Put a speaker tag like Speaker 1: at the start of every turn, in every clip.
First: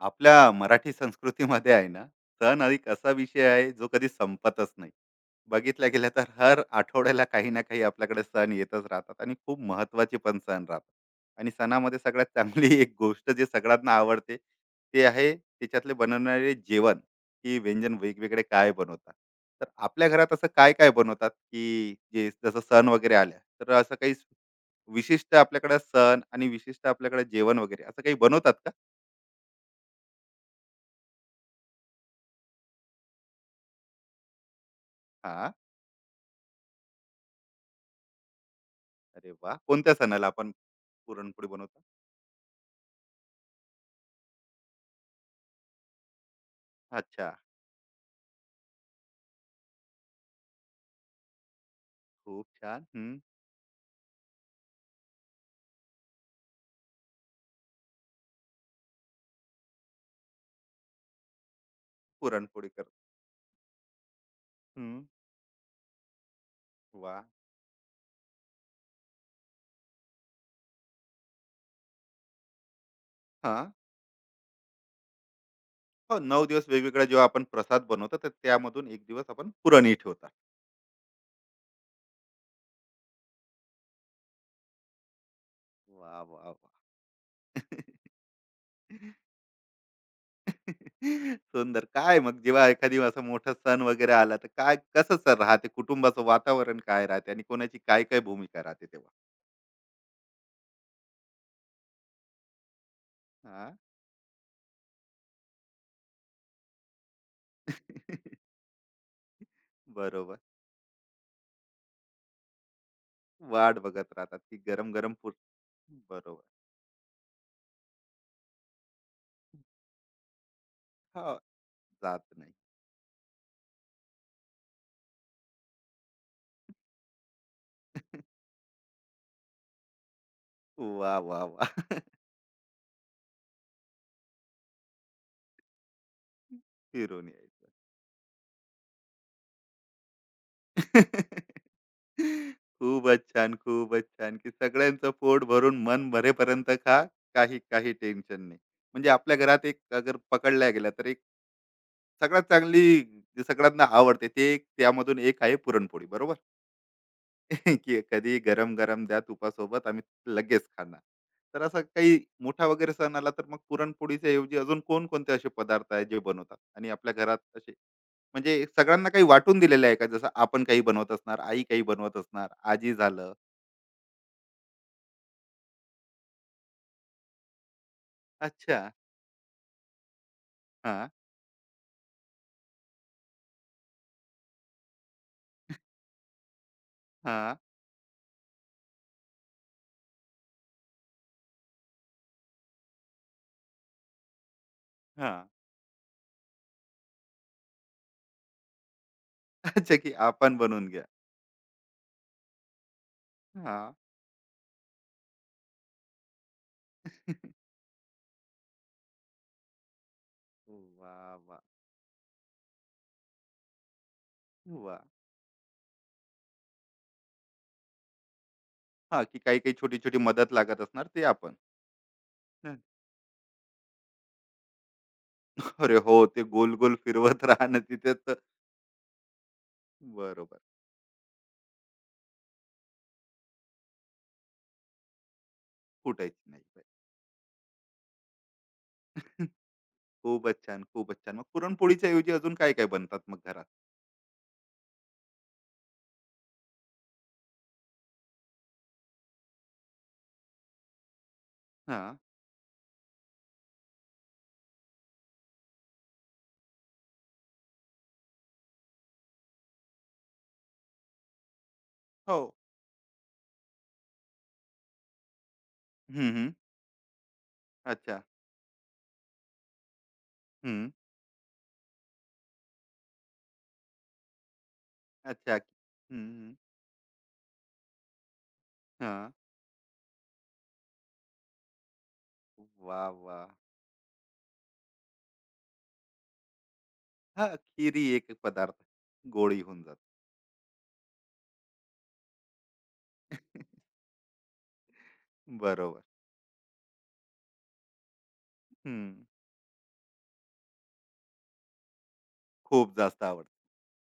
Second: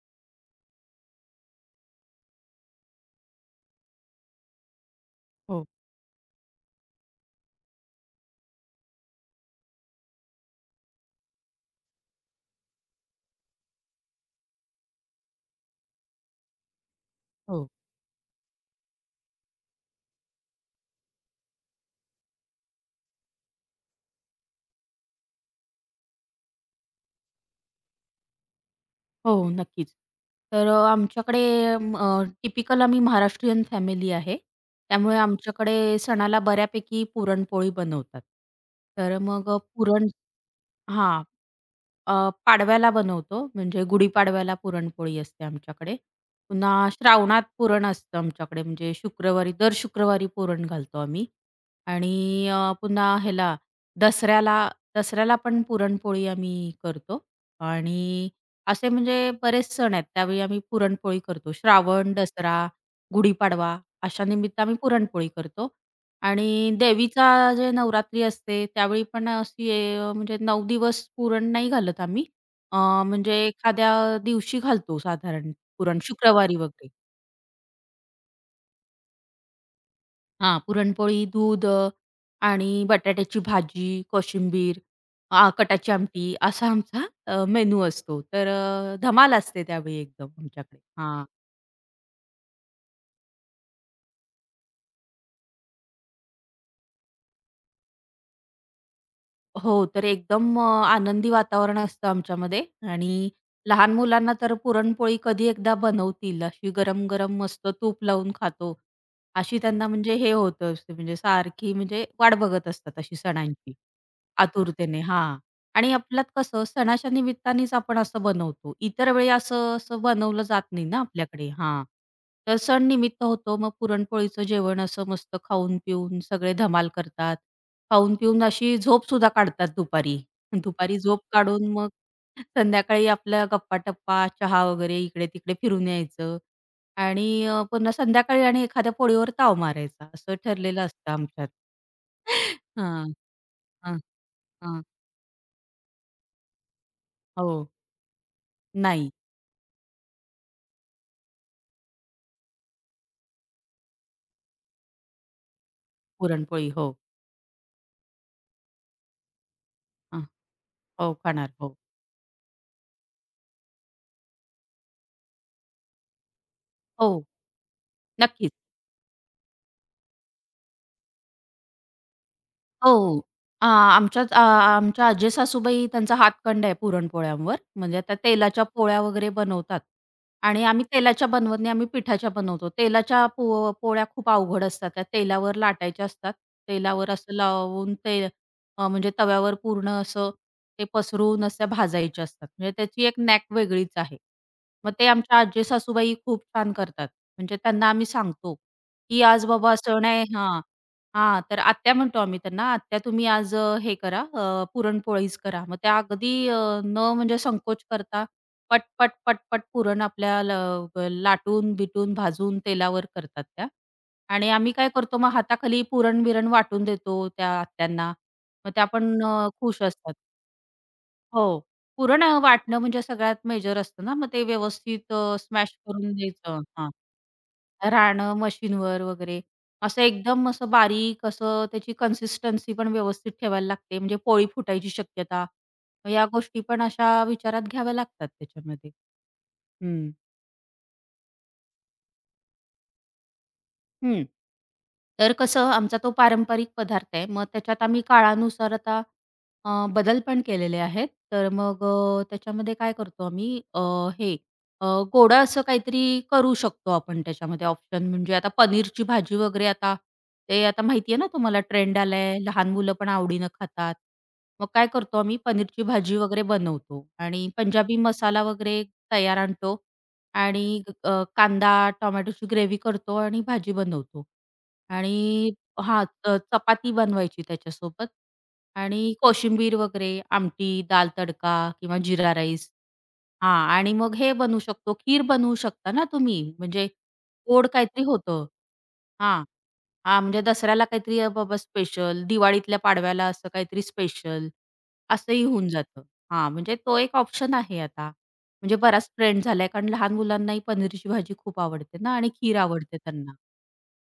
Speaker 1: आपल्या मराठी संस्कृतीमध्ये आहे ना. सण हा एक असा विषय आहे जो कधी संपतच नाही.
Speaker 2: हो,
Speaker 1: बघितला गेला तर हर आठवड्याला काही ना काही आपल्याकडे सण येतच राहतात आणि खूप महत्वाचे पण सण राहतात. आणि सणामध्ये सगळ्यात चांगली एक गोष्ट जे सगळ्यांना आवडते ते आहे त्याच्यातले बनवणारे जेवण, की
Speaker 2: हो.
Speaker 1: व्यंजन वेगवेगळे काय बनवतात. तर आपल्या घरात असं काय काय बनवतात, की जे जसं सण वगैरे आल्या तर असं काही विशिष्ट आपल्याकडे सण आणि विशिष्ट आपल्याकडे जेवण वगैरे असं काही बनवतात का?
Speaker 2: हो, नक्कीच. तर आमच्याकडे टिपिकल आम्ही महाराष्ट्रीयन फॅमिली आहे. त्यामुळे
Speaker 1: हा.
Speaker 2: आमच्याकडे सणाला बऱ्यापैकी पुरणपोळी बनवतात. तर
Speaker 1: अरे
Speaker 2: मग
Speaker 1: वाह!
Speaker 2: अ,
Speaker 1: कोणत्या
Speaker 2: पुरण
Speaker 1: सणाला आपण
Speaker 2: हां.
Speaker 1: पुरणपोळी बनवतो?
Speaker 2: पाडव्याला बनवतो, म्हणजे गुढीपाडव्याला पुरणपोळी असते आमच्याकडे. पुन्हा
Speaker 1: अच्छा.
Speaker 2: श्रावणात पुरण असतं आमच्याकडे, म्हणजे शुक्रवारी दर शुक्रवारी पुरण घालतो आम्ही. आणि
Speaker 1: खूप छान. हं.
Speaker 2: पुन्हा ह्याला दसऱ्याला दसऱ्याला पण पुरणपोळी आम्ही करतो आणि असे म्हणजे बरेच सण आहेत. त्यावेळी आम्ही पुरणपोळी करतो. श्रावण, दसरा,
Speaker 1: पुरणपोळी करतो.
Speaker 2: गुढीपाडवा अशा निमित्त आम्ही
Speaker 1: हं.
Speaker 2: पुरणपोळी करतो. आणि
Speaker 1: वाह!
Speaker 2: देवीचा जे नवरात्री असते त्यावेळी पण अशी म्हणजे 9 दिवस पुरण नाही घालत आम्ही. अ, म्हणजे
Speaker 1: हां.
Speaker 2: एखाद्या दिवशी घालतो साधारण पुरण
Speaker 1: हो, 9
Speaker 2: शुक्रवारी
Speaker 1: दिवस
Speaker 2: वगैरे.
Speaker 1: वेगवेगळा जेव्हा आपण प्रसाद बनवतो, तर त्यामधून 1 दिवस आपण पुरणही ठेवतात.
Speaker 2: हां, पुरणपोळी, दूध, आणि बटाट्याची भाजी, कोशिंबीर, कटाची
Speaker 1: वाह,
Speaker 2: आमटी
Speaker 1: वाह,
Speaker 2: असा आमचा
Speaker 1: वाह!
Speaker 2: मेनू असतो. तर धमाल असते त्यावेळी एकदम आमच्याकडे. हां.
Speaker 1: सुंदर. काय मग जेव्हा एखादी असा मोठा सण वगैरे आला, तर काय कसं सण राहते? कुटुंबाचं वातावरण काय राहते आणि कोणाची काय-काय भूमिका राहते तेव्हा?
Speaker 2: हो, तर एकदम आनंदी वातावरण असतं आमच्यामध्ये आणि
Speaker 1: हां.
Speaker 2: लहान मुलांना तर पुरणपोळी कधी एकदा बनवतील अशी गरम-गरम मस्त तूप लावून खातो. अशी त्यांना म्हणजे हे
Speaker 1: बरोबर.
Speaker 2: होत असते म्हणजे सारखी म्हणजे वाट बघत असतात अशी सणांची
Speaker 1: वाट बघत राहतात, की
Speaker 2: आतुरतेने.
Speaker 1: गरम-गरम
Speaker 2: हां. आणि आपल्यात
Speaker 1: बरोबर.
Speaker 2: कसं सणाच्या निमित्तानेच आपण असं बनवतो. इतर वेळी असं असं बनवलं जात नाही ना
Speaker 1: हो,
Speaker 2: आपल्याकडे. हां.
Speaker 1: जात नाही.
Speaker 2: तर सण निमित्त होतो. मग पुरणपोळीचं जेवण असं मस्त खाऊन-पिऊन सगळे धमाल करतात. खाऊन-पिऊन अशी झोपसुद्धा काढतात दुपारी. दुपारी
Speaker 1: वा,
Speaker 2: झोप
Speaker 1: वा,
Speaker 2: काढून मग
Speaker 1: वाह!
Speaker 2: संध्याकाळी आपल्या गप्पा-टप्पा, चहा वगैरे इकडे-तिकडे फिरून यायचं आणि
Speaker 1: फिरून यायचं.
Speaker 2: पुन्हा संध्याकाळी आणि एखाद्या पोळीवर ताव मारायचा असं ठरलेलं असतं आमच्यात. हां,
Speaker 1: खूपच छान,
Speaker 2: हां,
Speaker 1: खूपच छान, की
Speaker 2: हां.
Speaker 1: सगळ्यांचं पोट भरून मन भरेपर्यंत खा.
Speaker 2: हो.
Speaker 1: काही काही टेन्शन नाही. म्हणजे
Speaker 2: नाही.
Speaker 1: आपल्या घरात एक अगर पकडल्या गेला तर एक सगळ्यात चांगली, जी सगळ्यांना आवडते, ते एक त्यामधून एक आहे पुरणपोळी, बरोबर?
Speaker 2: पुरणपोळी. हो.
Speaker 1: की कधी गरम गरम द्या तुपासोबत आम्ही
Speaker 2: हां.
Speaker 1: लगेच खाणार.
Speaker 2: हो, खाणार.
Speaker 1: तर
Speaker 2: हो.
Speaker 1: असं काही मोठा वगैरे सण आला तर मग पुरणपोळीच्या ऐवजी अजून कोणकोणते असे पदार्थ आहे जे बनवतात आणि आपल्या
Speaker 2: हो.
Speaker 1: घरात असे
Speaker 2: नक्कीच.
Speaker 1: म्हणजे सगळ्यांना काही वाटून दिलेले आहे का? जसं आपण काही बनवत असणार, आई काही बनवत असणार,
Speaker 2: हो.
Speaker 1: आजी झालं.
Speaker 2: आमच्यात आमच्या आजे-सासूबाई त्यांचा हातखंड आहे पुरणपोळ्यांवर. म्हणजे त्या तेलाच्या
Speaker 1: अच्छा.
Speaker 2: पोळ्या वगैरे बनवतात आणि आम्ही
Speaker 1: हा.
Speaker 2: तेलाच्या बनवत नाही, आम्ही पिठाच्या बनवतो. तेलाच्या पोळ्या खूप अवघड असतात. त्या तेलावर लाटायच्या असतात. तेलावर असं
Speaker 1: हा.
Speaker 2: लावून ते म्हणजे तव्यावर पूर्ण असं ते पसरून अशा भाजायच्या असतात. म्हणजे त्याची एक नॅक वेगळीच आहे. मग ते
Speaker 1: हा.
Speaker 2: आमच्या आजी-सासूबाई खूप छान करतात. म्हणजे त्यांना आम्ही सांगतो, की आज बाबा
Speaker 1: अच्छा,
Speaker 2: सण
Speaker 1: की
Speaker 2: आहे
Speaker 1: आपण
Speaker 2: हां.
Speaker 1: बनवून घ्या.
Speaker 2: हां, तर आत्या म्हणतो आम्ही त्यांना, "आत्या तुम्ही आज
Speaker 1: हा.
Speaker 2: हे करा पुरणपोळीच करा." मग त्या अगदी न म्हणजे संकोच करता पट, पट, पट, पट पुरण आपल्या
Speaker 1: वा वा
Speaker 2: लाटून, बिटून, भाजून तेलावर करतात त्या. आणि आम्ही काय
Speaker 1: वा.
Speaker 2: करतो मग हाताखाली पुरण-बिरण वाटून देतो त्या आत्यांना. मग त्या पण
Speaker 1: हा, की काही काही
Speaker 2: खुश
Speaker 1: छोटी
Speaker 2: असतात.
Speaker 1: छोटी मदत लागत असणार, ते आपण.
Speaker 2: हो. पुरण
Speaker 1: हं.
Speaker 2: वाटणं म्हणजे सगळ्यात मेजर असतं ना, मग ते व्यवस्थित स्मॅश
Speaker 1: अरे
Speaker 2: करून
Speaker 1: हो, ते
Speaker 2: द्यायचं.
Speaker 1: गोल
Speaker 2: हां.
Speaker 1: गोल फिरवत राहणं तिथे
Speaker 2: राहणं
Speaker 1: तर.
Speaker 2: मशीनवर वगैरे. असं एकदम
Speaker 1: बरोबर.
Speaker 2: असं बारीक असं त्याची कन्सिस्टन्सी पण व्यवस्थित ठेवायला लागते. म्हणजे पोळी फुटायची शक्यता, या
Speaker 1: फुटायची
Speaker 2: गोष्टी
Speaker 1: नाही
Speaker 2: पण
Speaker 1: पाहिजे.
Speaker 2: अशा विचारात घ्याव्या लागतात त्याच्यामध्ये. हं.
Speaker 1: खूपच छान, खूपच छान. मग पुरणपोळीच्या ऐवजी अजून काय-काय बनतात मग घरात?
Speaker 2: हं. तर कसं आमचा तो पारंपरिक पदार्थ आहे. मग त्याच्यात आम्ही काळानुसार आता अ, बदल पण केलेले आहेत. तर मग
Speaker 1: हां.
Speaker 2: त्याच्यामध्ये काय करतो आम्ही हे अ, गोडं असं काहीतरी करू शकतो आपण त्याच्यामध्ये ऑप्शन म्हणजे आता पनीरची भाजी वगैरे आता ते आता माहिती आहे ना तुम्हाला ट्रेंड आलाय.
Speaker 1: हो.
Speaker 2: लहान मुलं पण आवडीनं खातात. मग काय करतो आम्ही पनीरची भाजी
Speaker 1: हं,
Speaker 2: वगैरे
Speaker 1: हं.
Speaker 2: बनवतो आणि पंजाबी
Speaker 1: अच्छा.
Speaker 2: मसाला वगैरे तयार आणतो. आणि
Speaker 1: हं.
Speaker 2: कांदा, टोमॅटोची ग्रेव्ही करतो आणि भाजी बनवतो. आणि
Speaker 1: अच्छा. हं,
Speaker 2: हां,
Speaker 1: हं.
Speaker 2: चपाती बनवायची त्याच्यासोबत आणि
Speaker 1: हां.
Speaker 2: कोशिंबीर वगैरे, आमटी, दाल तडका किंवा जिरा राईस.
Speaker 1: वाह! वाह!
Speaker 2: हां आणि मग हे बनवू शकतो, खीर बनवू शकता ना तुम्ही. म्हणजे
Speaker 1: हां,
Speaker 2: गोड
Speaker 1: खीर
Speaker 2: काहीतरी
Speaker 1: एक
Speaker 2: होतं.
Speaker 1: पदार्थ.
Speaker 2: हां.
Speaker 1: गोडी होऊन जाते.
Speaker 2: हां, म्हणजे दसऱ्याला काहीतरी बाबा स्पेशल, दिवाळीतल्या पाडव्याला असं काहीतरी स्पेशल असंही होऊन
Speaker 1: बरोबर.
Speaker 2: जातं. हां, म्हणजे तो एक ऑप्शन आहे आता. म्हणजे बराच
Speaker 1: हं.
Speaker 2: ट्रेंड झालाय कारण लहान मुलांनाही पनीरची भाजी खूप आवडते ना आणि खीर
Speaker 1: खूप
Speaker 2: आवडते
Speaker 1: जास्त
Speaker 2: त्यांना.
Speaker 1: आवडते.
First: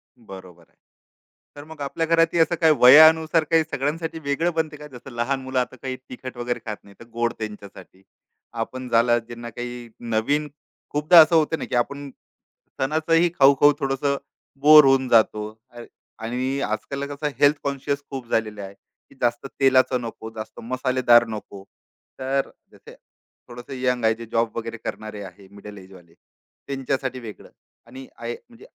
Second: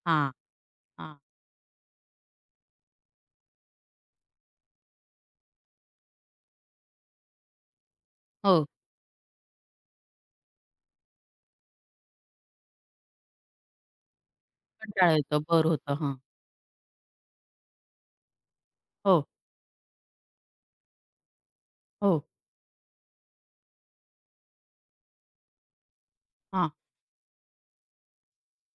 Speaker 2: हां,
Speaker 1: बरोबर आहे.
Speaker 2: हां.
Speaker 1: तर मग आपल्या घरातही असं काही वयानुसार काही सगळ्यांसाठी वेगळं बनते का? जसं लहान मुलं आता काही तिखट वगैरे खात नाही, तर गोड त्यांच्यासाठी.
Speaker 2: हो.
Speaker 1: आपण झालं, ज्यांना काही नवीन. खूपदा असं होतं ना, की आपण सणाचंही खाऊ-खाऊ थोडंसं बोर होऊन
Speaker 2: कंटाळा येतो.
Speaker 1: जातो.
Speaker 2: बोर होतं. हां.
Speaker 1: आणि आजकाल कसं हेल्थ कॉन्शियस खूप झालेले आहे, की
Speaker 2: हो,
Speaker 1: जास्त तेलाचं नको, जास्त मसालेदार नको.
Speaker 2: हो.
Speaker 1: तर जसे थोडंसं यंग आहे, जे जॉब वगैरे करणारे आहे, मिडल एजवाले
Speaker 2: हां,
Speaker 1: त्यांच्यासाठी वेगळं. आणि आय म्हणजे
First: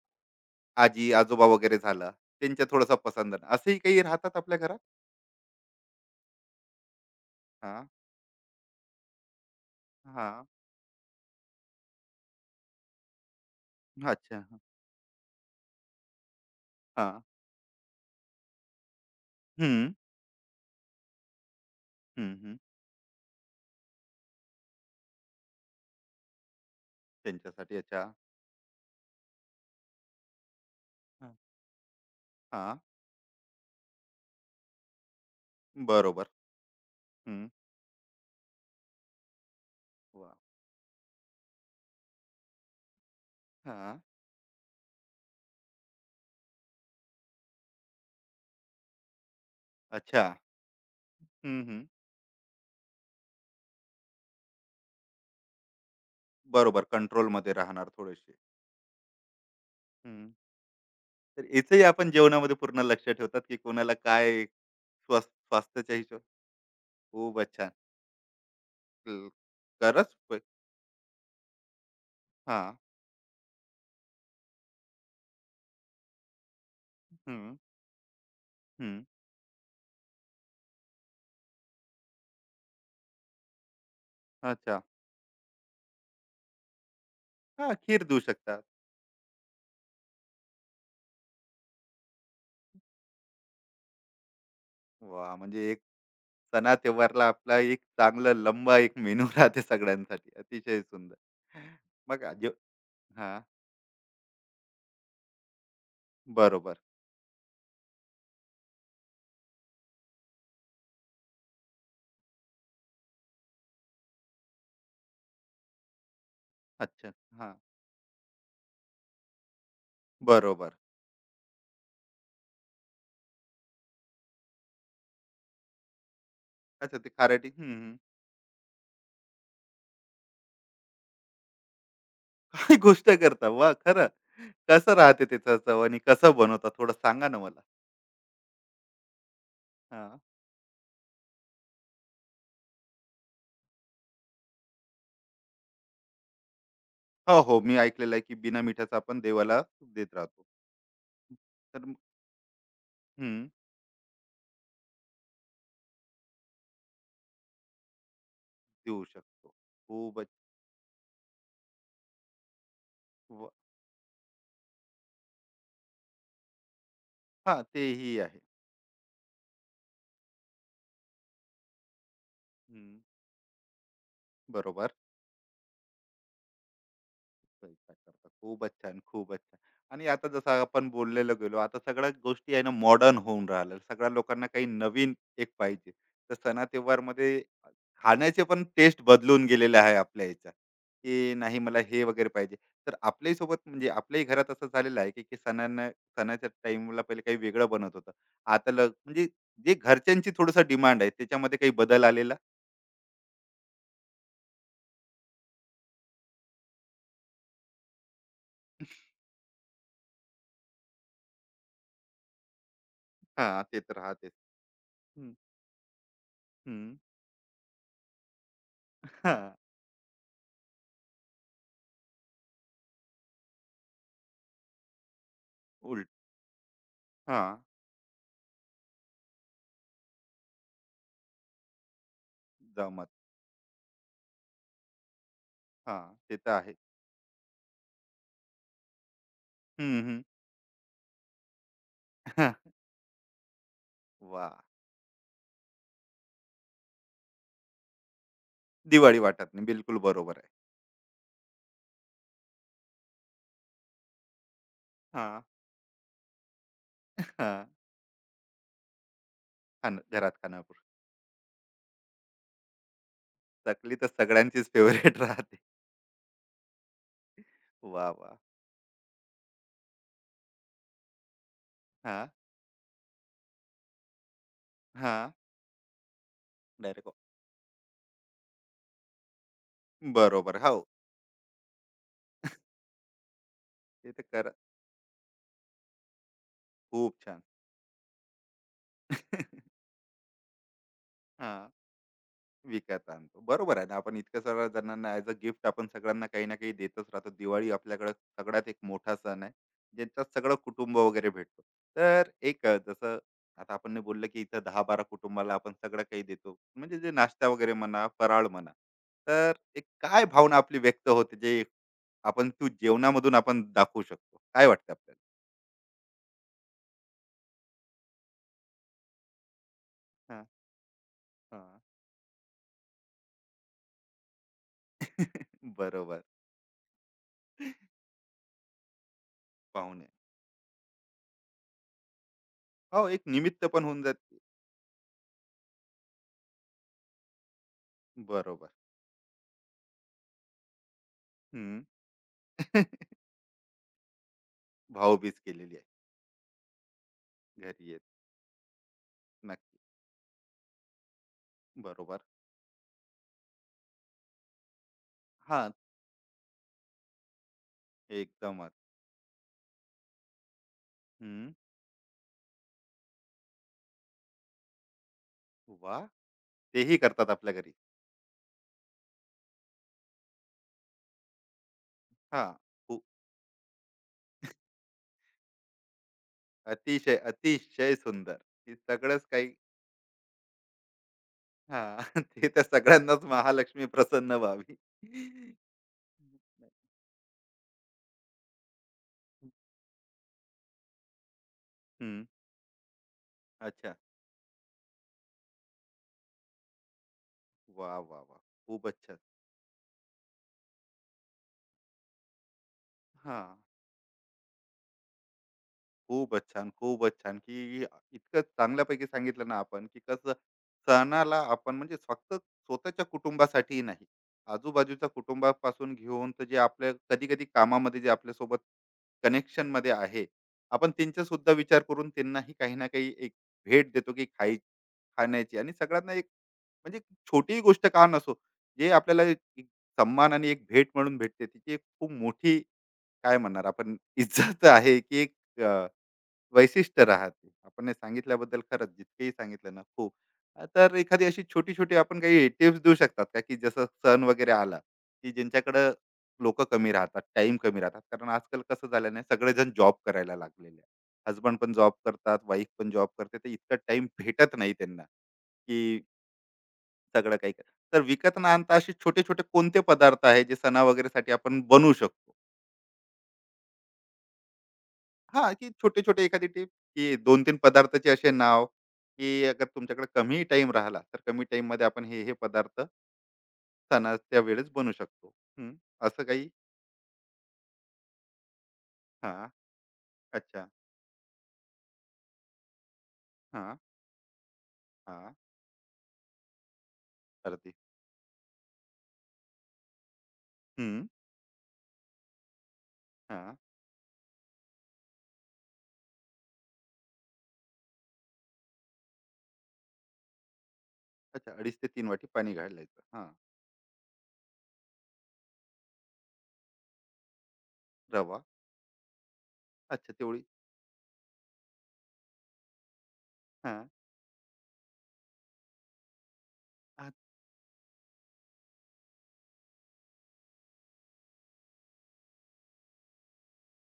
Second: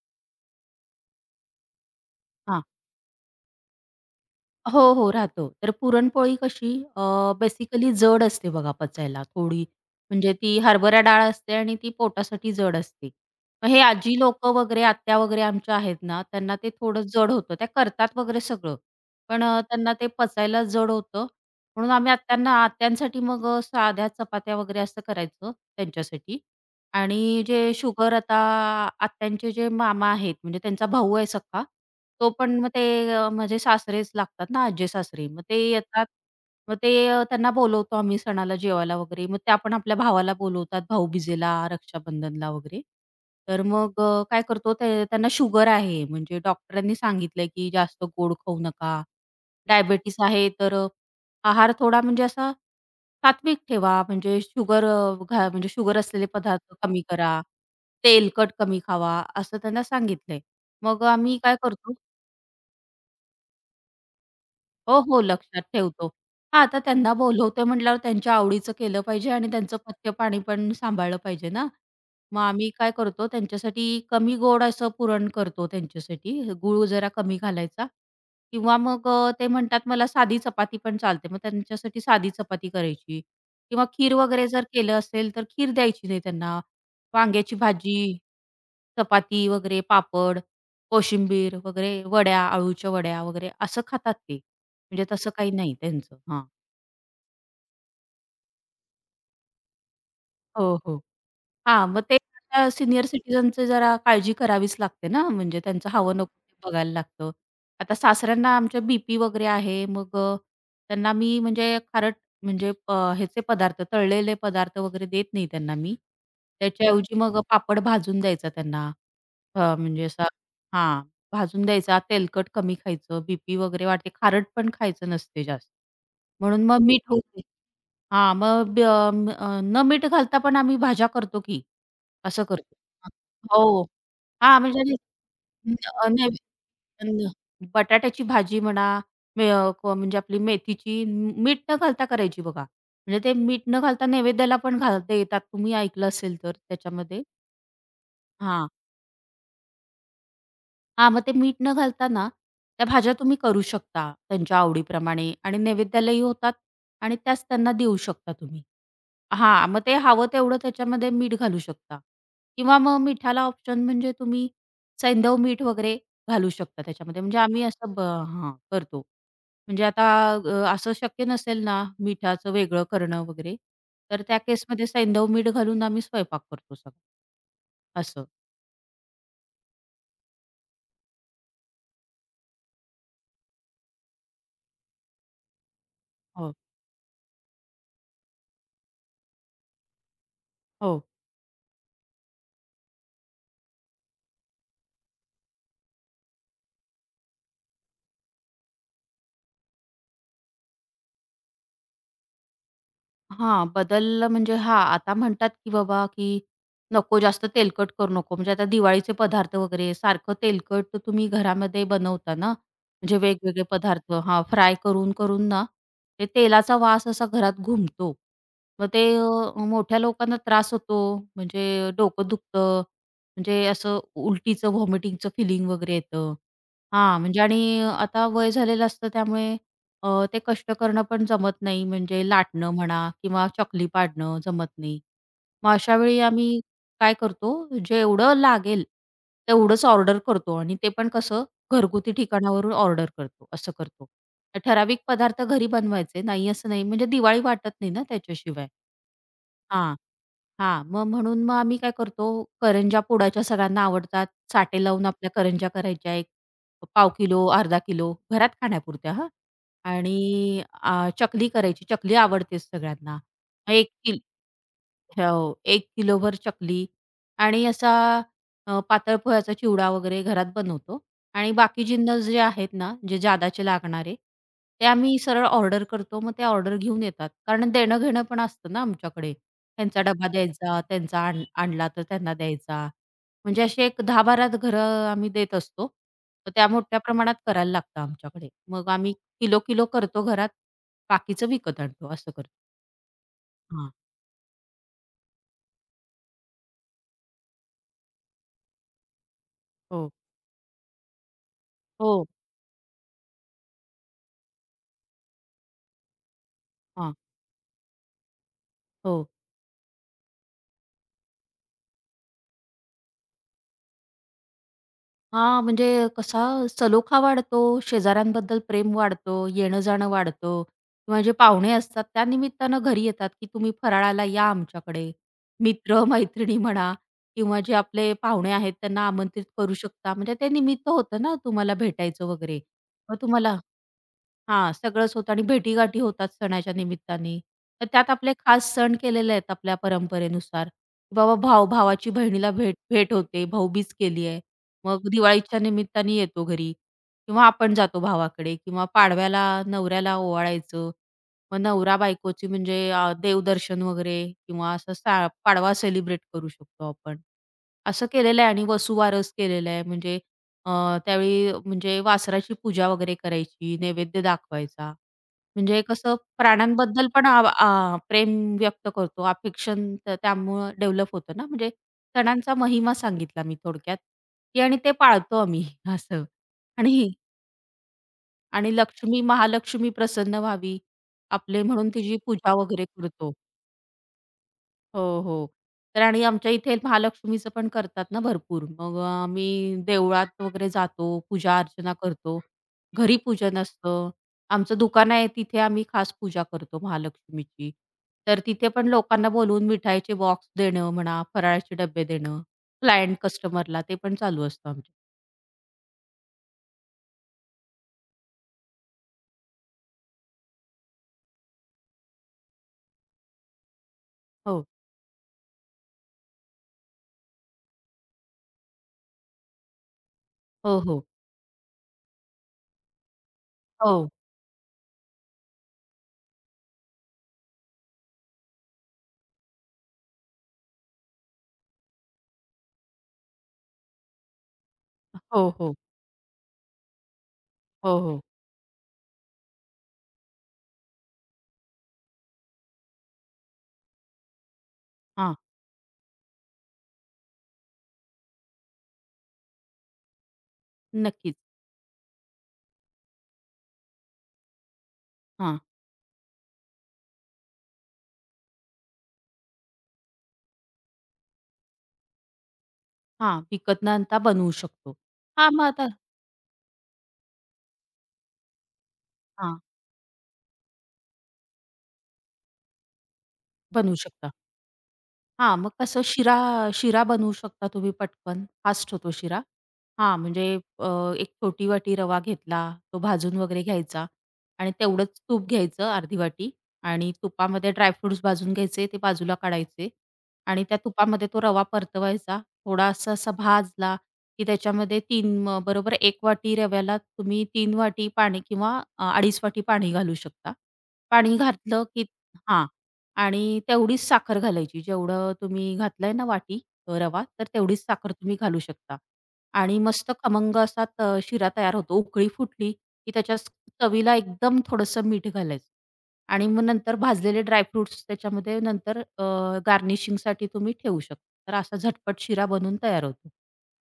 Speaker 1: आजी, आजोबा वगैरे झालं,
Speaker 2: हां.
Speaker 1: त्यांच्या थोडासा पसंद नाही. असंही काही राहतात आपल्या घरात?
Speaker 2: हो, हो, राहतो. तर पुरणपोळी कशी अ,
Speaker 1: हां,
Speaker 2: बेसिकली जड असते बघा पचायला थोडी. म्हणजे
Speaker 1: हां.
Speaker 2: ती हरभरा डाळ असते आणि ती पोटासाठी जड असते. मग हे आजी
Speaker 1: अच्छा.
Speaker 2: लोक वगैरे, आत्या वगैरे आमच्या आहेत ना, त्यांना ते थोडं
Speaker 1: हां.
Speaker 2: जड होतं. त्या करतात वगैरे सगळं. पण
Speaker 1: हं,
Speaker 2: त्यांना ते पचायला जड होतं. म्हणून आम्ही
Speaker 1: हं,
Speaker 2: आत्यांना
Speaker 1: हं.
Speaker 2: आत्यांसाठी मग साध्या चपात्या वगैरे असं करायचं त्यांच्यासाठी. आणि जे
Speaker 1: त्यांच्यासाठी अच्छा.
Speaker 2: शुगर आता आत्यांचे जे मामा आहेत म्हणजे त्यांचा भाऊ आहे
Speaker 1: हां,
Speaker 2: सख्खा तो पण मग
Speaker 1: हां.
Speaker 2: ते माझे सासरेच लागतात ना, आज्जे-सासरे. मग ते येतात.
Speaker 1: बरोबर.
Speaker 2: मग ते
Speaker 1: हं.
Speaker 2: त्यांना बोलवतो आम्ही सणाला जेवायला वगैरे. मग त्या पण आपल्या
Speaker 1: वाह!
Speaker 2: भावाला बोलवतात भाऊबीजेला, रक्षाबंधनला वगैरे. तर
Speaker 1: हां.
Speaker 2: मग काय करतो ते त्यांना शुगर आहे म्हणजे डॉक्टरांनी सांगितलंय, की जास्त गोड खाऊ नका. डायबिटीज
Speaker 1: अच्छा.
Speaker 2: आहे तर
Speaker 1: हं,
Speaker 2: आहार
Speaker 1: हं.
Speaker 2: थोडा म्हणजे असा सात्विक ठेवा. म्हणजे शुगर अ, घा म्हणजे शुगर असलेले पदार्थ
Speaker 1: बरोबर,
Speaker 2: कमी करा.
Speaker 1: कंट्रोलमध्ये राहणार थोडेसे.
Speaker 2: तेलकट कमी खावा असं त्यांना
Speaker 1: हं.
Speaker 2: सांगितलंय. मग आम्ही
Speaker 1: तर
Speaker 2: काय
Speaker 1: याचंही
Speaker 2: करतो.
Speaker 1: आपण जेवणामध्ये पूर्ण लक्ष ठेवतात, की कोणाला काय.
Speaker 2: हो, हो. लक्षात
Speaker 1: स्वास्थ्याच्या
Speaker 2: ठेवतो.
Speaker 1: हिशोब.
Speaker 2: हां, आता त्यांना
Speaker 1: खूपच
Speaker 2: बोलवतोय
Speaker 1: छान.
Speaker 2: म्हटल्यावर त्यांच्या आवडीचं केलं
Speaker 1: ल
Speaker 2: पाहिजे आणि त्यांचं पथ्य
Speaker 1: खरंच.
Speaker 2: पाणी पण सांभाळलं पाहिजे ना. मग आम्ही
Speaker 1: हां.
Speaker 2: काय करतो त्यांच्यासाठी कमी गोड असं पुरण करतो त्यांच्यासाठी. गूळ जरा कमी
Speaker 1: हं,
Speaker 2: घालायचा किंवा
Speaker 1: हं.
Speaker 2: मग ते म्हणतात मला साधी चपाती पण चालते. मग त्यांच्यासाठी साधी चपाती करायची किंवा खीर वगैरे जर
Speaker 1: अच्छा.
Speaker 2: केलं असेल तर खीर द्यायची नाही त्यांना. वांग्याची
Speaker 1: हां, खीर
Speaker 2: भाजी,
Speaker 1: देऊ शकतात.
Speaker 2: चपाती वगैरे, पापड, कोशिंबीर वगैरे, वड्या, अळूच्या वड्या वगैरे असं खातात ते. म्हणजे तसं
Speaker 1: वाह!
Speaker 2: काही
Speaker 1: म्हणजे
Speaker 2: नाही
Speaker 1: एक
Speaker 2: त्यांचं. हां.
Speaker 1: सणा-त्योहारला आपला एक चांगला लंबा एक मेनू राहते सगळ्यांसाठी.
Speaker 2: हो,
Speaker 1: अतिशय
Speaker 2: हो.
Speaker 1: सुंदर.
Speaker 2: हां, मग ते
Speaker 1: मग जे.
Speaker 2: आता सीनियर
Speaker 1: हां,
Speaker 2: जरा काळजी करावीच लागते ना, म्हणजे त्यांचं हवं-नको ते
Speaker 1: बरोबर.
Speaker 2: बघायला लागतं. आता सासऱ्यांना आमच्या बीपी वगैरे आहे, मग त्यांना मी म्हणजे खारट म्हणजे ह्याचे पदार्थ, तळलेले पदार्थ वगैरे देत नाही त्यांना मी.
Speaker 1: अच्छा.
Speaker 2: त्याच्याऐवजी मग
Speaker 1: हां,
Speaker 2: पापड भाजून द्यायचा त्यांना. म्हणजे असा
Speaker 1: बरोबर.
Speaker 2: हां, भाजून द्यायचा, तेलकट कमी खायचं, बीपी वगैरे वाढते, खारट पण खायचं नसते जास्त. म्हणून मग
Speaker 1: अच्छा,
Speaker 2: मीठ.
Speaker 1: ते
Speaker 2: हो.
Speaker 1: खाराटी. हं, हं.
Speaker 2: हां, मग ब म- अ, न मीठ घालता पण आम्ही भाज्या करतो की, असं करतो.
Speaker 1: काय गोष्ट
Speaker 2: हां.
Speaker 1: करता? वाह!
Speaker 2: हो.
Speaker 1: खरं.
Speaker 2: हां, म्हणजे
Speaker 1: कसं
Speaker 2: आधी
Speaker 1: राहते त्याचं चव आणि
Speaker 2: अ,
Speaker 1: कसं
Speaker 2: नैवे
Speaker 1: बनवता? थोडं सांगा
Speaker 2: अन्न
Speaker 1: ना मला?
Speaker 2: बटाट्याची भाजी म्हणा, मे अ, क
Speaker 1: हां.
Speaker 2: म्हणजे आपली मेथीची मीठ न घालता करायची बघा. म्हणजे ते मीठ न घालता नैवेद्याला पण घाल देतात तुम्ही ऐकलं असेल तर त्याच्यामध्ये.
Speaker 1: हो, हो. मी ऐकलेलं आहे, की बिना
Speaker 2: हां.
Speaker 1: मिठाचं आपण देवाला देत राहतो.
Speaker 2: हां, मग ते मीठ न
Speaker 1: तर
Speaker 2: घालता ना, त्या भाज्या
Speaker 1: हं,
Speaker 2: तुम्ही करू शकता त्यांच्या आवडीप्रमाणे आणि नैवेद्यालाही होतात आणि त्याच त्यांना देऊ शकता तुम्ही.
Speaker 1: देऊ शकतो.
Speaker 2: हां, मग ते
Speaker 1: खूपच.
Speaker 2: हवं तेवढं त्याच्यामध्ये मीठ घालू शकता किंवा मग मिठाला
Speaker 1: व
Speaker 2: ऑप्शन म्हणजे तुम्ही सैंधव मीठ वगैरे घालू शकता त्याच्यामध्ये. म्हणजे
Speaker 1: हां,
Speaker 2: आम्ही असं ब.
Speaker 1: तेही आहे.
Speaker 2: हां, करतो. म्हणजे आता असं शक्य नसेल ना मिठाचं वेगळं
Speaker 1: हं,
Speaker 2: करणं वगैरे, तर त्या केसमध्ये
Speaker 1: बरोबर.
Speaker 2: सैंधव मीठ घालून आम्ही स्वयंपाक करतो सगळा.
Speaker 1: स्वयंपाक
Speaker 2: असं.
Speaker 1: करतात. खूपच छान, खूपच छान. आणि आता जसं आपण बोललेलो गेलो, आता सगळ्या गोष्टी आहे ना, मॉडर्न होऊन राहिल्या. सगळ्या लोकांना काही नवीन एक पाहिजे. तर
Speaker 2: हो,
Speaker 1: सणा-त्योहारमध्ये खाण्याचे पण टेस्ट बदलून गेलेले आहे आपल्या ह्याच्यात,
Speaker 2: हो.
Speaker 1: की नाही मला हे वगैरे पाहिजे. तर आपल्याही सोबत म्हणजे आपल्याही घरात असं झालेलं आहे, की की सणांना सणाच्या टाईमला पहिले काही वेगळं बनत होतं. आता म्हणजे जे घरच्यांची थोडंसं डिमांड आहे, त्याच्यामध्ये काही बदल आलेला?
Speaker 2: हां, बदल म्हणजे हां, आता म्हणतात की बाबा की नको जास्त तेलकट करू नको. म्हणजे आता दिवाळीचे पदार्थ वगैरे सारखं तेलकट तर तुम्ही घरामध्ये बनवता ना, म्हणजे
Speaker 1: हां,
Speaker 2: वेगवेगळे
Speaker 1: ते तर
Speaker 2: पदार्थ
Speaker 1: राहतेच.
Speaker 2: हां, फ्राय
Speaker 1: हं.
Speaker 2: करून-करून ना, ते तेलाचा
Speaker 1: हं.
Speaker 2: वास असा घरात घुमतो. मग ते
Speaker 1: हां,
Speaker 2: मोठ्या लोकांना त्रास होतो. म्हणजे डोकं दुखतं, म्हणजे असं उलटीचं, व्हॉमिटिंगचं फिलिंग वगैरे
Speaker 1: उलट
Speaker 2: येतं. हां, म्हणजे
Speaker 1: हां,
Speaker 2: आणि आता वय झालेलं असतं त्यामुळे ते कष्ट करणं पण जमत नाही म्हणजे लाटणं म्हणा
Speaker 1: जमत.
Speaker 2: किंवा चकली पाडणं जमत नाही. मग अशा
Speaker 1: हां,
Speaker 2: वेळी
Speaker 1: ते तर
Speaker 2: आम्ही
Speaker 1: आहे.
Speaker 2: काय करतो, जेवढं लागेल तेवढंच
Speaker 1: हं,
Speaker 2: ऑर्डर
Speaker 1: हं.
Speaker 2: करतो आणि ते पण कसं घरगुती ठिकाणावरून ऑर्डर करतो, असं करतो.
Speaker 1: वाह!
Speaker 2: ठराविक पदार्थ घरी बनवायचे नाही असं नाही, म्हणजे दिवाळी वाटत नाही ना त्याच्याशिवाय.
Speaker 1: दिवाळी वाटत नाही.
Speaker 2: हां.
Speaker 1: बिलकुल बरोबर आहे.
Speaker 2: हां, मग म्हणून मग आम्ही काय करतो, करंज्या पोळ्याच्या सगळ्यांना आवडतात. साटे लावून आपल्या
Speaker 1: हां,
Speaker 2: करंज्या करायच्या एक पाव किलो,
Speaker 1: हां.
Speaker 2: अर्धा किलो घरात खाण्यापुरत्या हां.
Speaker 1: खाणं घरात
Speaker 2: आणि
Speaker 1: खाणं.
Speaker 2: चकली करायची. चकली आवडतेच सगळ्यांना. 1
Speaker 1: चकली तर सगळ्यांचीच फेव्हरेट राहते.
Speaker 2: हो, 1 किलोभर चकली आणि असा
Speaker 1: वाह! वाह!
Speaker 2: पातळ पोह्याचा चिवडा वगैरे घरात बनवतो आणि बाकीचींना
Speaker 1: हां,
Speaker 2: जे आहेत ना, जे जादाचे लागणारे, ते आम्ही
Speaker 1: हां.
Speaker 2: सरळ ऑर्डर करतो. मग ते ऑर्डर घेऊन
Speaker 1: डायरेक्ट
Speaker 2: येतात. कारण देणं-घेणं पण असतं ना आमच्याकडे. त्यांचा डबा
Speaker 1: बरोबर.
Speaker 2: द्यायचा,
Speaker 1: हो,
Speaker 2: त्यांचा आण आणला तर त्यांना द्यायचा. म्हणजे अशी एक
Speaker 1: ते तर
Speaker 2: 10-12
Speaker 1: खरं.
Speaker 2: घरं आम्ही देत असतो. तर त्या मोठ्या
Speaker 1: खूप
Speaker 2: प्रमाणात
Speaker 1: छान.
Speaker 2: करायला लागतं आमच्याकडे. मग आम्ही किलो-किलो करतो घरात. बाकीचं
Speaker 1: हां.
Speaker 2: विकत आणतो असं करतो.
Speaker 1: विकत आणतो, बरोबर आहे
Speaker 2: हां.
Speaker 1: ना? आपण इतक्या सर्व जणांना ऍज अ गिफ्ट आपण सगळ्यांना काही ना काही देतच राहतो. दिवाळी आपल्याकडे सगळ्यात एक मोठा सण आहे,
Speaker 2: हो.
Speaker 1: ज्यांच्यात सगळं कुटुंब वगैरे भेटतो.
Speaker 2: हो.
Speaker 1: तर एक जसं आता आपण बोललं, की इथं 10-12 कुटुंबाला आपण सगळं काही देतो, म्हणजे जे
Speaker 2: हां.
Speaker 1: नाश्ता वगैरे म्हणा, फराळ म्हणा,
Speaker 2: हो.
Speaker 1: तर एक काय भावना आपली व्यक्त होते, जे आपण तू जेवणामधून आपण दाखवू शकतो, काय वाटतं आपल्याला.
Speaker 2: हां, म्हणजे कसा सलोखा वाढतो, शेजाऱ्यांबद्दल प्रेम वाढतं, येणं-जाणं
Speaker 1: हा,
Speaker 2: वाढतं किंवा जे पाहुणे
Speaker 1: हा.
Speaker 2: असतात त्या निमित्तानं घरी येतात, की तुम्ही फराळाला या आमच्याकडे.
Speaker 1: बरोबर.
Speaker 2: मित्र-मैत्रिणी म्हणा किंवा जे आपले पाहुणे आहेत त्यांना आमंत्रित करू
Speaker 1: पाहुणे.
Speaker 2: शकता. म्हणजे ते निमित्त होतं ना तुम्हाला भेटायचं वगैरे.
Speaker 1: हो,
Speaker 2: मग
Speaker 1: एक
Speaker 2: तुम्हाला
Speaker 1: निमित्त पण होऊन जाते.
Speaker 2: हां, सगळंच होतं आणि भेटीगाठी होतात सणाच्या निमित्ताने. तर त्यात आपले
Speaker 1: बरोबर.
Speaker 2: खास सण केलेले आहेत आपल्या परंपरेनुसार. बाबा
Speaker 1: हम्म.
Speaker 2: भावाची बहिणीला भेट भेट होते, भाऊबीज केली आहे. मग
Speaker 1: भाऊबीज
Speaker 2: दिवाळीच्या
Speaker 1: केलेली.
Speaker 2: निमित्ताने येतो घरी किंवा आपण
Speaker 1: घरी
Speaker 2: जातो
Speaker 1: येत.
Speaker 2: भावाकडे किंवा पाडव्याला
Speaker 1: नक्की.
Speaker 2: नवऱ्याला ओवाळायचं. मग नवरा
Speaker 1: बरोबर.
Speaker 2: बायकोची म्हणजे देवदर्शन वगैरे किंवा असं
Speaker 1: हां,
Speaker 2: पाडवा सेलिब्रेट करू शकतो आपण. असं केलेलं आहे आणि
Speaker 1: एकदमच.
Speaker 2: वसुवारस केलेला आहे. म्हणजे अ,
Speaker 1: हं.
Speaker 2: त्यावेळी म्हणजे वासराची पूजा वगैरे करायची, नैवेद्य दाखवायचा. म्हणजे
Speaker 1: वाह!
Speaker 2: कसं
Speaker 1: तेही
Speaker 2: प्राण्यांबद्दल पण
Speaker 1: करतात
Speaker 2: आ
Speaker 1: आपल्या घरी.
Speaker 2: आ प्रेम व्यक्त करतो, अफेक्शन त्यामुळं डेव्हलप होतं ना. म्हणजे
Speaker 1: हां.
Speaker 2: सणांचा महिमा
Speaker 1: खूप.
Speaker 2: सांगितला मी थोडक्यात, की आणि ते पाळतो आम्ही असं. आणि
Speaker 1: अतिशय, अतिशय सुंदर.
Speaker 2: आणि
Speaker 1: हे
Speaker 2: लक्ष्मी,
Speaker 1: सगळंच काही.
Speaker 2: महालक्ष्मी प्रसन्न व्हावी आपले म्हणून
Speaker 1: हां.
Speaker 2: तिची
Speaker 1: ते
Speaker 2: पूजा
Speaker 1: तर
Speaker 2: वगैरे
Speaker 1: सगळ्यांनाच
Speaker 2: करतो.
Speaker 1: महालक्ष्मी प्रसन्न व्हावी.
Speaker 2: हो, हो. तर आणि आमच्या इथे महालक्ष्मीचं पण करतात ना भरपूर. मग आम्ही देवळात वगैरे जातो, पूजा-अर्चना
Speaker 1: हं.
Speaker 2: करतो. घरी पूजन
Speaker 1: अच्छा.
Speaker 2: असतं. आमचं दुकान आहे तिथे आम्ही खास पूजा करतो महालक्ष्मीची.
Speaker 1: वा वा वा.
Speaker 2: तर तिथे पण
Speaker 1: खूपच छान.
Speaker 2: लोकांना बोलवून मिठाईचे बॉक्स देणं म्हणा, फराळाचे डब्बे देणं, क्लायंट
Speaker 1: हां.
Speaker 2: कस्टमरला ते पण चालू असतं आमचं.
Speaker 1: खूपच छान, खूपच छान, की इतकं चांगल्यापैकी सांगितलं ना आपण, की कसं सणाला आपण म्हणजे फक्त स्वतःच्या कुटुंबासाठीही नाही,
Speaker 2: हो,
Speaker 1: आजूबाजूच्या कुटुंबापासून घेऊन तर जे आपल्या कधी-कधी कामामध्ये जे आपल्यासोबत कनेक्शनमध्ये आहे,
Speaker 2: हो,
Speaker 1: आपण
Speaker 2: हो.
Speaker 1: त्यांचासुद्धा विचार करून त्यांनाही काही ना काही एक भेट
Speaker 2: हो,
Speaker 1: देतो, की खाण्याची आणि सगळ्यांना एक म्हणजे छोटीही गोष्ट का नसो, जे आपल्याला एक एक सन्मान आणि एक भेट म्हणून भेटते, तिची एक खूप मोठी काय म्हणणार आपण इज्जत आहे, की एक
Speaker 2: हो, हो,
Speaker 1: वैशिष्ट्य राहते. आपण हे
Speaker 2: हो, हो.
Speaker 1: सांगितल्याबद्दल खरंच जितकेही सांगितलं ना, खूप. तर एखादी अशी छोटी-छोटी आपण काही टिप्स देऊ शकतात का, की जसं सण वगैरे आला, की
Speaker 2: हां,
Speaker 1: ज्यांच्याकडं लोकं कमी राहतात, टाइम कमी राहतात. कारण आजकाल कसं झालं ना, सगळेजण जॉब करायला लागलेले.
Speaker 2: नक्कीच.
Speaker 1: हसबंड पण जॉब करतात, वाईफ पण जॉब करते. तर इतका टाईम भेटत नाही त्यांना,
Speaker 2: हां,
Speaker 1: की सगळं काही तर विकत न आणता असे छोटे-छोटे कोणते पदार्थ आहे, जे सणा वगैरेसाठी आपण बनवू शकतो?
Speaker 2: हां. विकत न आणता बनवू शकतो.
Speaker 1: हां,
Speaker 2: हां, मग
Speaker 1: की
Speaker 2: आता
Speaker 1: छोटे-छोटे एखादी टिप, की 2-3 पदार्थाचे असे नाव, की
Speaker 2: हां,
Speaker 1: अगर तुमच्याकडे कमी टाइम राहिला, तर कमी टाईममध्ये आपण हे, हे पदार्थ
Speaker 2: बनवू शकता.
Speaker 1: सणाच्या वेळेस बनवू शकतो.
Speaker 2: हां,
Speaker 1: हं,
Speaker 2: मग कसं
Speaker 1: असं
Speaker 2: शिरा
Speaker 1: काही.
Speaker 2: शिरा बनवू शकता तुम्ही पटकन, फास्ट होतो शिरा.
Speaker 1: हां,
Speaker 2: हां, म्हणजे
Speaker 1: अच्छा.
Speaker 2: अ, एक छोटी वाटी रवा घेतला, तो भाजून वगैरे
Speaker 1: हां,
Speaker 2: घ्यायचा आणि तेवढंच
Speaker 1: हां,
Speaker 2: तूप घ्यायचं अर्धी वाटी आणि तुपामध्ये
Speaker 1: अर्धी.
Speaker 2: ड्रायफ्रुट्स भाजून घ्यायचे, ते बाजूला काढायचे आणि त्या
Speaker 1: हं,
Speaker 2: तुपामध्ये तो रवा परतवायचा. थोडासा असा
Speaker 1: हां.
Speaker 2: भाजला, की त्याच्यामध्ये 3 बरोबर 1 वाटी रव्याला तुम्ही 3 वाटी पाणी किंवा 2.5 वाटी पाणी घालू शकता. पाणी
Speaker 1: अच्छा, 2.5
Speaker 2: घातलं
Speaker 1: ते
Speaker 2: की
Speaker 1: 3 वाटी पाणी
Speaker 2: हां.
Speaker 1: घालायचं. हां,
Speaker 2: आणि तेवढीच साखर घालायची. जेवढं तुम्ही घातलंय ना वाटी रवा, तर तेवढीच साखर तुम्ही
Speaker 1: रवा.
Speaker 2: घालू शकता. आणि मस्त
Speaker 1: अच्छा, तेवढी.
Speaker 2: खमंग असा शिरा तयार होतो. उकळी फुटली की त्याच्या
Speaker 1: हां,
Speaker 2: चवीला एकदम थोडंसं मीठ घालायचं आणि मग नंतर भाजलेले ड्रायफ्रुट्स त्याच्यामध्ये नंतर गार्निशिंगसाठी तुम्ही ठेवू शकता. तर असा झटपट शिरा बनून तयार होतो.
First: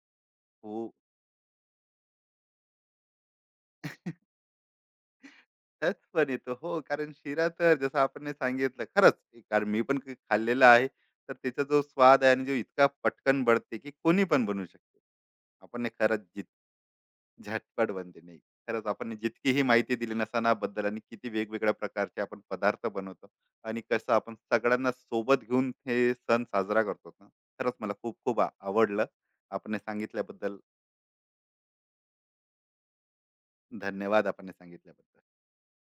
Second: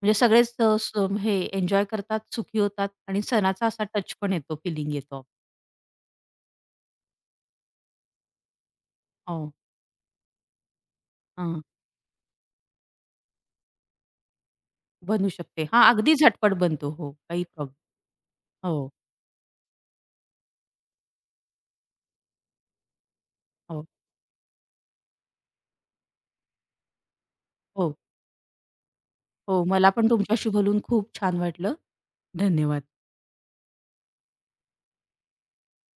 Speaker 2: म्हणजे सगळेच अ,
Speaker 1: हो.
Speaker 2: स हे एन्जॉय करतात, सुखी होतात आणि सणाचा असा टच पण येतो, फिलिंग येतो.
Speaker 1: टच पण येतो. हो, कारण शिरा तर जसं आपण नाही सांगितलं खरंच, एक-
Speaker 2: हो.
Speaker 1: कारण मी पण खाल्लेलं आहे. तर
Speaker 2: हां.
Speaker 1: त्याचा जो स्वाद आहे आणि जो इतका पटकन बनते, की कोणी पण बनवू शकते.
Speaker 2: बनू शकते. हां,
Speaker 1: आपण हे
Speaker 2: अगदी
Speaker 1: खरंच
Speaker 2: झटपट बनतो. हो, काही प्रॉब्लेम.
Speaker 1: झटपट बनते. नाही, खरंच
Speaker 2: हो,
Speaker 1: आपण जितकी ही माहिती दिली ना सणाबद्दल आणि किती वेगवेगळ्या प्रकारचे आपण पदार्थ बनवतो आणि
Speaker 2: हो,
Speaker 1: कसं आपण सगळ्यांना सोबत घेऊन हे सण साजरा करतो ना. खरंच मला
Speaker 2: हो,
Speaker 1: खूप खूप आवडलं.
Speaker 2: हो.
Speaker 1: आपण हे
Speaker 2: मला पण तुमच्याशी
Speaker 1: सांगितल्याबद्दल
Speaker 2: बोलून खूप छान वाटलं. धन्यवाद.
Speaker 1: धन्यवाद. आपण हे सांगितल्याबद्दल.